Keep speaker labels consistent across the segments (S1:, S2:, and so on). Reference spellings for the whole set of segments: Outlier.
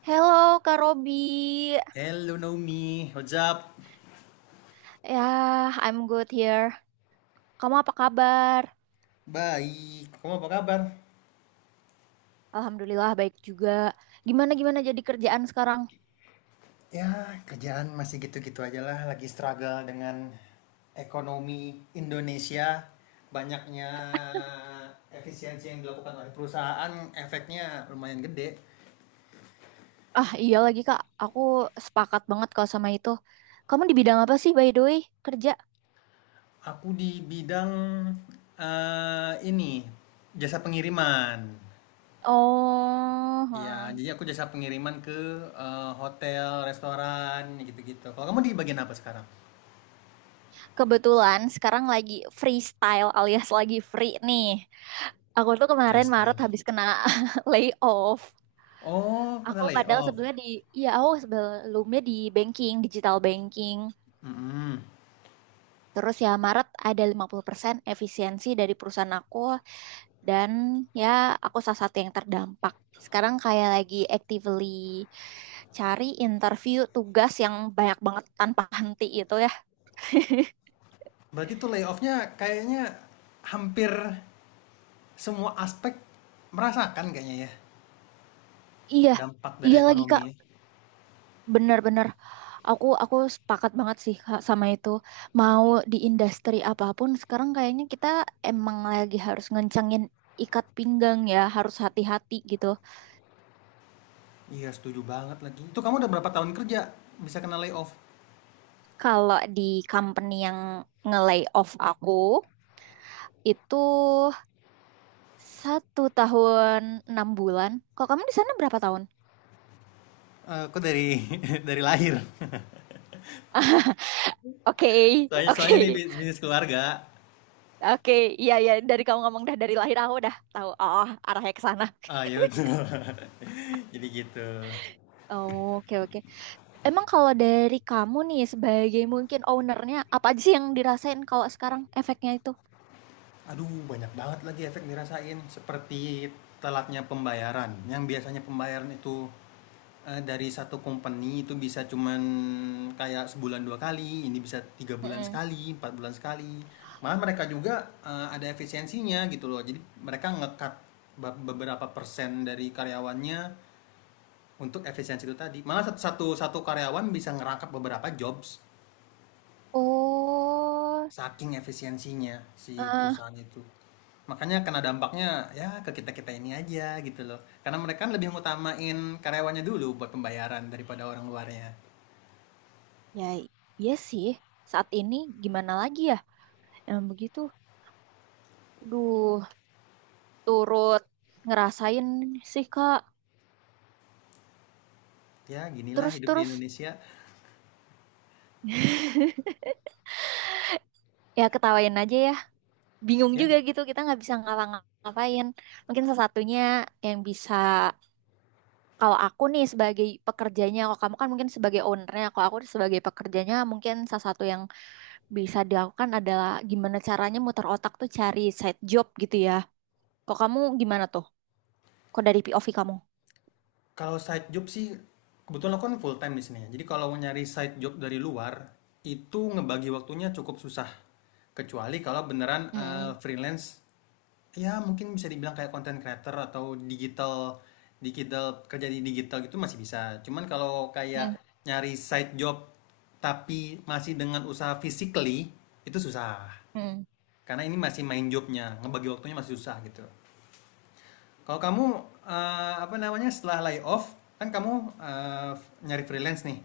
S1: Hello, Kak Robi.
S2: Hello Naomi, what's up?
S1: Ya, I'm good here. Kamu apa kabar?
S2: Baik, kamu apa kabar?
S1: Alhamdulillah baik juga. Gimana gimana jadi kerjaan sekarang?
S2: Ya, kerjaan masih gitu-gitu aja lah, lagi struggle dengan ekonomi Indonesia. Banyaknya efisiensi yang dilakukan oleh perusahaan, efeknya lumayan gede.
S1: Ah, iya lagi Kak. Aku sepakat banget kalau sama itu. Kamu di bidang apa sih by the way kerja?
S2: Aku di bidang ini jasa pengiriman.
S1: Oh,
S2: Ya,
S1: hmm.
S2: jadi aku jasa pengiriman ke hotel, restoran, gitu-gitu. Kalau kamu di bagian apa sekarang?
S1: Kebetulan sekarang lagi freestyle alias lagi free nih. Aku tuh kemarin Maret
S2: Freestyle.
S1: habis kena layoff.
S2: Oh,
S1: Aku
S2: kena
S1: padahal
S2: layoff.
S1: sebelumnya di, Iya, aku sebelumnya di banking, digital banking.
S2: Mm-mm.
S1: Terus ya Maret ada 50% efisiensi dari perusahaan aku dan ya aku salah satu yang terdampak. Sekarang kayak lagi actively cari interview tugas yang banyak banget tanpa henti itu ya.
S2: Berarti tuh layoffnya kayaknya hampir semua aspek merasakan kayaknya ya
S1: Iya,
S2: dampak dari
S1: iya lagi
S2: ekonomi,
S1: Kak.
S2: ya.
S1: Bener-bener. Aku sepakat banget sih Kak sama itu. Mau di industri apapun sekarang kayaknya kita emang lagi harus ngencengin ikat pinggang ya, harus hati-hati gitu.
S2: Iya, setuju banget lagi. Itu kamu udah berapa tahun kerja bisa kena layoff?
S1: Kalau di company yang nge-lay off aku itu 1 tahun 6 bulan. Kalau kamu di sana berapa tahun?
S2: Eh, kok dari dari lahir?
S1: Oke,
S2: Soalnya,
S1: oke,
S2: soalnya nih bisnis keluarga.
S1: oke. Iya, iya. Dari kamu ngomong dah dari lahir aku dah tahu. Oh, arahnya ke sana.
S2: Ah, iya betul. Jadi gitu.
S1: Oh, oke, oke. Emang kalau dari kamu nih sebagai mungkin ownernya, apa aja sih yang dirasain kalau sekarang efeknya itu?
S2: Aduh, banyak banget lagi efek dirasain. Seperti telatnya pembayaran. Yang biasanya pembayaran itu dari satu company itu bisa cuman kayak sebulan dua kali, ini bisa tiga bulan
S1: Mm-mm.
S2: sekali, empat bulan sekali. Malah mereka juga ada efisiensinya gitu loh. Jadi mereka ngekat beberapa persen dari karyawannya untuk efisiensi itu tadi. Malah satu satu karyawan bisa ngerangkap beberapa jobs.
S1: Oh,
S2: Saking efisiensinya si
S1: eh
S2: perusahaan itu. Makanya kena dampaknya ya ke kita-kita ini aja gitu loh. Karena mereka kan lebih ngutamain karyawannya dulu buat pembayaran daripada orang luarnya.
S1: ya, iya sih. Saat ini gimana lagi ya? Emang begitu. Duh. Turut ngerasain sih Kak.
S2: Ya, ginilah hidup di
S1: Terus-terus
S2: Indonesia.
S1: ya ketawain aja ya. Bingung
S2: Ya,
S1: juga gitu kita nggak bisa ngapa-ngapain. Mungkin salah satunya yang bisa kalau aku nih sebagai pekerjanya, kalau kamu kan mungkin sebagai ownernya, kalau aku sebagai pekerjanya mungkin salah satu yang bisa dilakukan adalah gimana caranya muter otak tuh cari side job gitu ya. Kok kamu gimana tuh? Kok dari POV kamu?
S2: kalau side job sih kebetulan aku kan full time di sini, ya. Jadi kalau mau nyari side job dari luar itu ngebagi waktunya cukup susah. Kecuali kalau beneran
S1: Mm-mm.
S2: freelance. Ya mungkin bisa dibilang kayak content creator atau digital digital kerja di digital gitu masih bisa. Cuman kalau kayak nyari side job tapi masih dengan usaha physically itu susah.
S1: Mm-mm.
S2: Karena ini masih main jobnya, ngebagi waktunya masih susah gitu. Kalau kamu apa namanya setelah layoff kan kamu, eh, nyari freelance nih.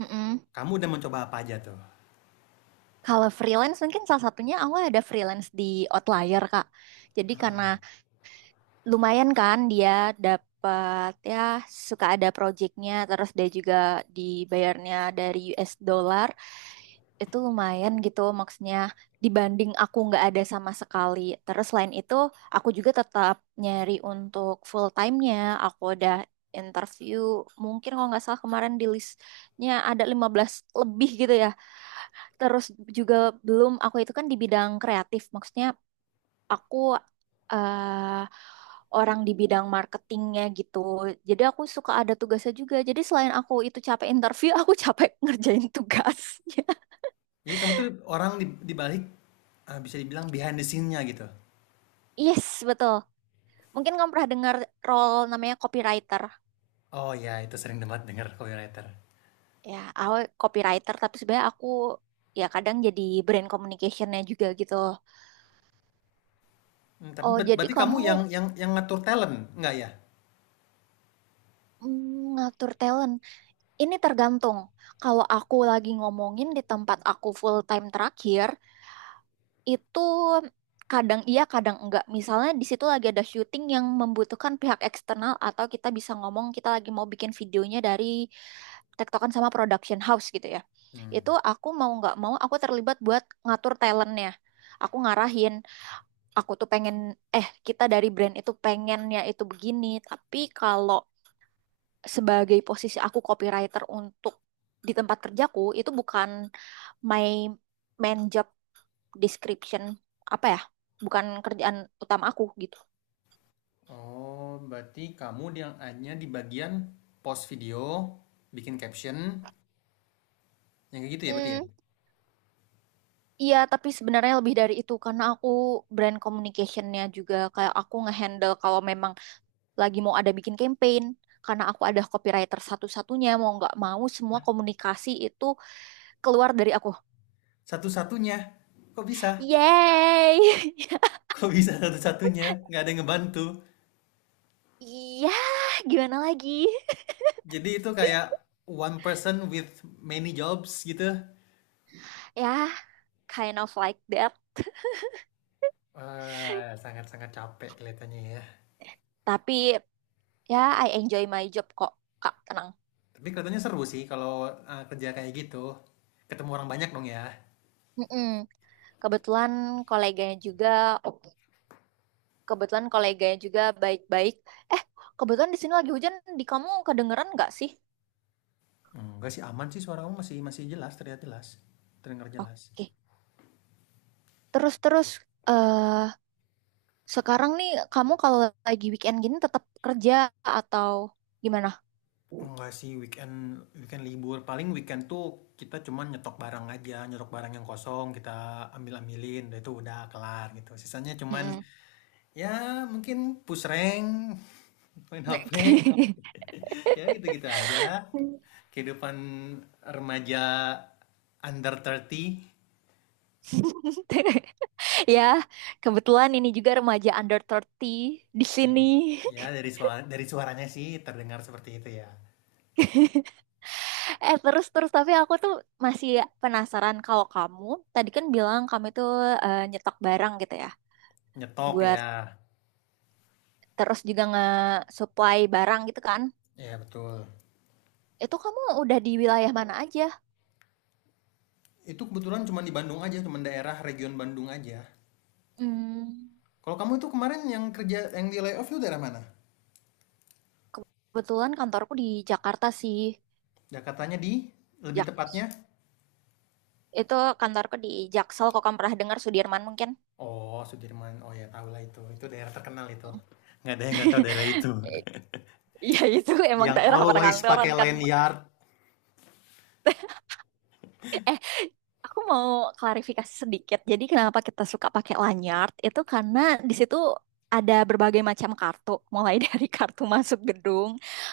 S1: Mm-mm.
S2: Kamu udah mencoba apa aja tuh?
S1: Kalau freelance mungkin salah satunya aku ada freelance di Outlier, Kak. Jadi karena lumayan kan dia dapat ya suka ada projectnya, terus dia juga dibayarnya dari US dollar. Itu lumayan gitu maksudnya dibanding aku nggak ada sama sekali. Terus selain itu aku juga tetap nyari untuk full time-nya. Aku udah interview mungkin kalau nggak salah kemarin di listnya ada 15 lebih gitu ya. Terus juga belum, aku itu kan di bidang kreatif, maksudnya aku eh orang di bidang marketingnya gitu. Jadi aku suka ada tugasnya juga. Jadi selain aku itu capek interview, aku capek ngerjain tugasnya.
S2: Jadi kamu tuh orang di balik, bisa dibilang behind the scene-nya gitu.
S1: Yes, betul. Mungkin kamu pernah dengar role namanya copywriter.
S2: Oh ya, itu sering banget denger copywriter.
S1: Ya, aku copywriter, tapi sebenarnya aku ya kadang jadi brand communicationnya juga gitu.
S2: Mmm, tapi
S1: Oh, jadi
S2: berarti kamu
S1: kamu
S2: yang yang ngatur talent, enggak ya?
S1: ngatur talent. Ini tergantung. Kalau aku lagi ngomongin di tempat aku full time terakhir, itu kadang iya, kadang enggak. Misalnya di situ lagi ada syuting yang membutuhkan pihak eksternal atau kita bisa ngomong kita lagi mau bikin videonya dari tektokan sama production house gitu ya.
S2: Mmm,
S1: Itu aku mau nggak mau aku terlibat buat ngatur talentnya. Aku ngarahin, aku tuh pengen, kita dari brand itu pengennya itu begini, tapi kalau sebagai posisi aku copywriter untuk di tempat kerjaku itu bukan my main job description, apa ya, bukan kerjaan utama aku gitu.
S2: oh berarti kamu yang hanya di bagian post video, bikin caption, yang kayak gitu ya berarti ya?
S1: Hmm, iya tapi sebenarnya lebih dari itu karena aku brand communicationnya juga, kayak aku ngehandle kalau memang lagi mau ada bikin campaign. Karena aku ada copywriter satu-satunya, mau nggak mau semua komunikasi itu keluar dari aku.
S2: Satu-satunya? Kok bisa?
S1: Yay.
S2: Kok bisa satu-satunya? Nggak ada yang ngebantu?
S1: Iya, gimana lagi.
S2: Jadi itu kayak one person with many jobs gitu?
S1: Ya, yeah, kind of like that.
S2: Wah, sangat-sangat capek kelihatannya ya.
S1: Tapi ya I enjoy my job kok, Kak, tenang.
S2: Tapi kelihatannya seru sih kalau, kerja kayak gitu. Ketemu orang banyak dong ya?
S1: Mm-mm. Kebetulan koleganya juga, ok, kebetulan koleganya juga baik-baik. Eh, kebetulan di sini lagi hujan, di kamu kedengeran nggak sih?
S2: Enggak sih, aman sih, suara kamu masih masih jelas, terlihat jelas, terdengar jelas.
S1: Oke, terus-terus. eh Sekarang nih kamu kalau lagi weekend gini tetap kerja atau gimana?
S2: Enggak sih, weekend weekend libur, paling weekend tuh kita cuman nyetok barang aja, nyetok barang yang kosong kita ambilin, udah itu udah kelar gitu, sisanya cuman
S1: Mm-mm.
S2: ya mungkin push rank, main HP. Ya gitu gitu aja lah, kehidupan remaja under 30.
S1: Ya, kebetulan ini juga remaja under 30 di
S2: Ya,
S1: sini.
S2: ya dari suara, dari suaranya sih terdengar seperti itu ya.
S1: Eh, terus terus tapi aku tuh masih penasaran, kalau kamu tadi kan bilang kamu itu nyetok barang gitu ya
S2: Nyetok
S1: buat,
S2: ya.
S1: terus juga nge-supply barang gitu kan,
S2: Ya betul.
S1: itu kamu udah di wilayah mana aja?
S2: Itu kebetulan cuma di Bandung aja, cuma daerah region Bandung aja.
S1: Hmm,
S2: Kalau kamu itu kemarin yang kerja yang di layoff itu daerah mana?
S1: kebetulan kantorku di Jakarta sih.
S2: Jakartanya di lebih
S1: Jak
S2: tepatnya?
S1: itu kantorku di Jaksel, kok, kamu pernah dengar Sudirman mungkin?
S2: Oh, Sudirman. Oh ya, tahu lah itu. Itu daerah terkenal itu. Nggak ada yang nggak tahu daerah itu.
S1: Iya itu emang
S2: Yang
S1: daerah
S2: always
S1: perkantoran
S2: pakai
S1: kan.
S2: lanyard.
S1: Aku mau klarifikasi sedikit. Jadi kenapa kita suka pakai lanyard itu karena di situ ada berbagai macam kartu, mulai dari kartu masuk gedung,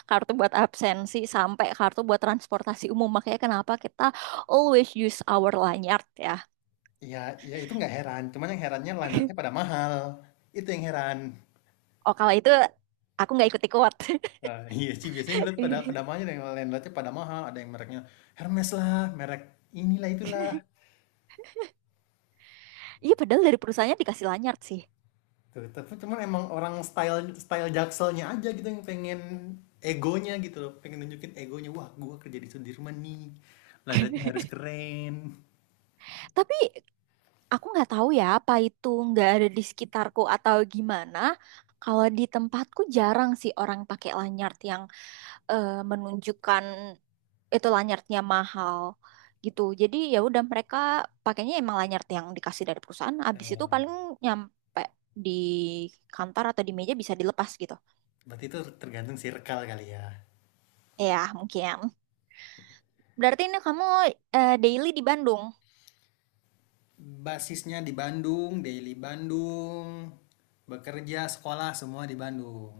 S1: kartu buat absensi, sampai kartu buat transportasi umum. Makanya kenapa kita always use our lanyard ya.
S2: Ya, ya itu nggak heran. Cuman yang herannya lanyardnya pada mahal. Itu yang heran.
S1: Oh kalau itu aku nggak ikut-ikut.
S2: Nah, iya sih, biasanya lihat pada pada mahal, yang landlordnya pada mahal, ada yang mereknya Hermes lah, merek inilah itulah.
S1: Iya padahal dari perusahaannya dikasih lanyard sih.
S2: Tuh, tapi cuman emang orang style style jakselnya aja gitu yang pengen egonya gitu loh, pengen nunjukin egonya, wah gua kerja di Sudirman nih, landratnya harus keren.
S1: Tapi aku nggak tahu ya apa itu nggak ada di sekitarku atau gimana. Kalau di tempatku jarang sih orang pakai lanyard yang menunjukkan itu lanyardnya mahal gitu. Jadi ya udah mereka pakainya emang lanyard yang dikasih dari perusahaan. Abis itu
S2: Em,
S1: paling nyampe di kantor atau di meja bisa dilepas gitu.
S2: berarti itu tergantung circle kali ya.
S1: Ya mungkin. Berarti ini kamu daily di Bandung,
S2: Basisnya di Bandung, daily Bandung, bekerja, sekolah semua di Bandung.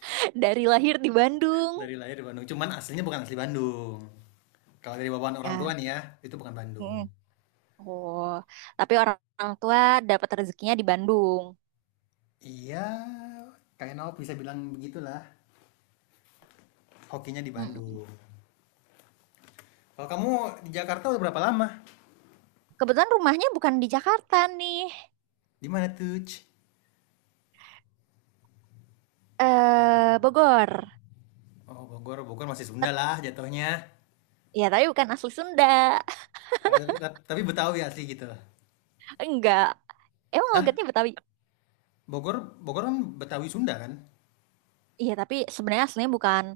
S1: dari lahir di Bandung.
S2: Dari lahir di Bandung cuman aslinya bukan asli Bandung. Kalau dari bawaan orang tua
S1: Ya.
S2: nih ya, itu bukan
S1: Mm.
S2: Bandung.
S1: Oh, tapi orang orang tua dapat rezekinya di Bandung.
S2: Iya, kayaknya bisa bilang begitulah, hokinya di
S1: Mm.
S2: Bandung. Kalau kamu di Jakarta udah berapa lama?
S1: Kebetulan rumahnya bukan di Jakarta nih.
S2: Di mana tuh?
S1: Eh, Bogor.
S2: Oh Bogor, Bogor masih Sunda
S1: Tep-
S2: lah jatuhnya.
S1: Ya, tapi bukan asli Sunda.
S2: Ah, tapi Betawi asli gitu.
S1: Enggak. Emang
S2: Hah?
S1: logatnya Betawi.
S2: Bogor, Bogor kan Betawi Sunda kan?
S1: Iya, tapi sebenarnya aslinya bukan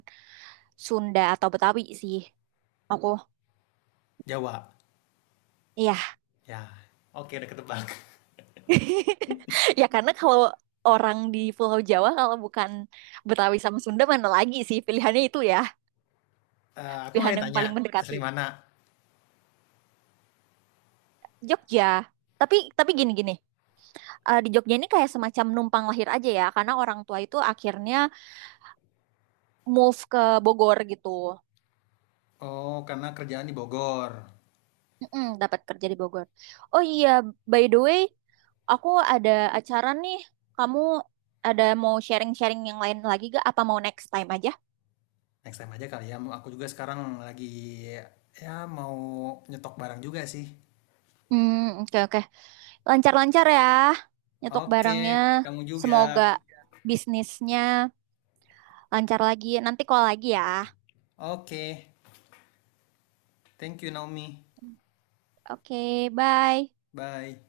S1: Sunda atau Betawi sih. Aku,
S2: Jawa.
S1: iya.
S2: Ya. Oke, udah ketebak.
S1: Ya karena kalau orang di Pulau Jawa kalau bukan Betawi sama Sunda mana lagi sih pilihannya itu ya,
S2: Eh, aku mau
S1: pilihan yang
S2: tanya,
S1: paling mendekati.
S2: asli mana?
S1: Jogja. Tapi gini-gini. Di Jogja ini kayak semacam numpang lahir aja ya, karena orang tua itu akhirnya move ke Bogor gitu.
S2: Oh, karena kerjaan di Bogor.
S1: Mm-mm, dapat kerja di Bogor. Oh iya, by the way, aku ada acara nih. Kamu ada mau sharing-sharing yang lain lagi gak? Apa mau next time aja?
S2: Next time aja kali ya. Aku juga sekarang lagi ya mau nyetok barang juga sih.
S1: Hmm, oke oke. Lancar-lancar ya, nyetok
S2: Oke,
S1: barangnya.
S2: kamu juga.
S1: Semoga bisnisnya lancar lagi. Nanti call lagi ya.
S2: Oke. Thank you Naomi.
S1: Oke, bye.
S2: Bye.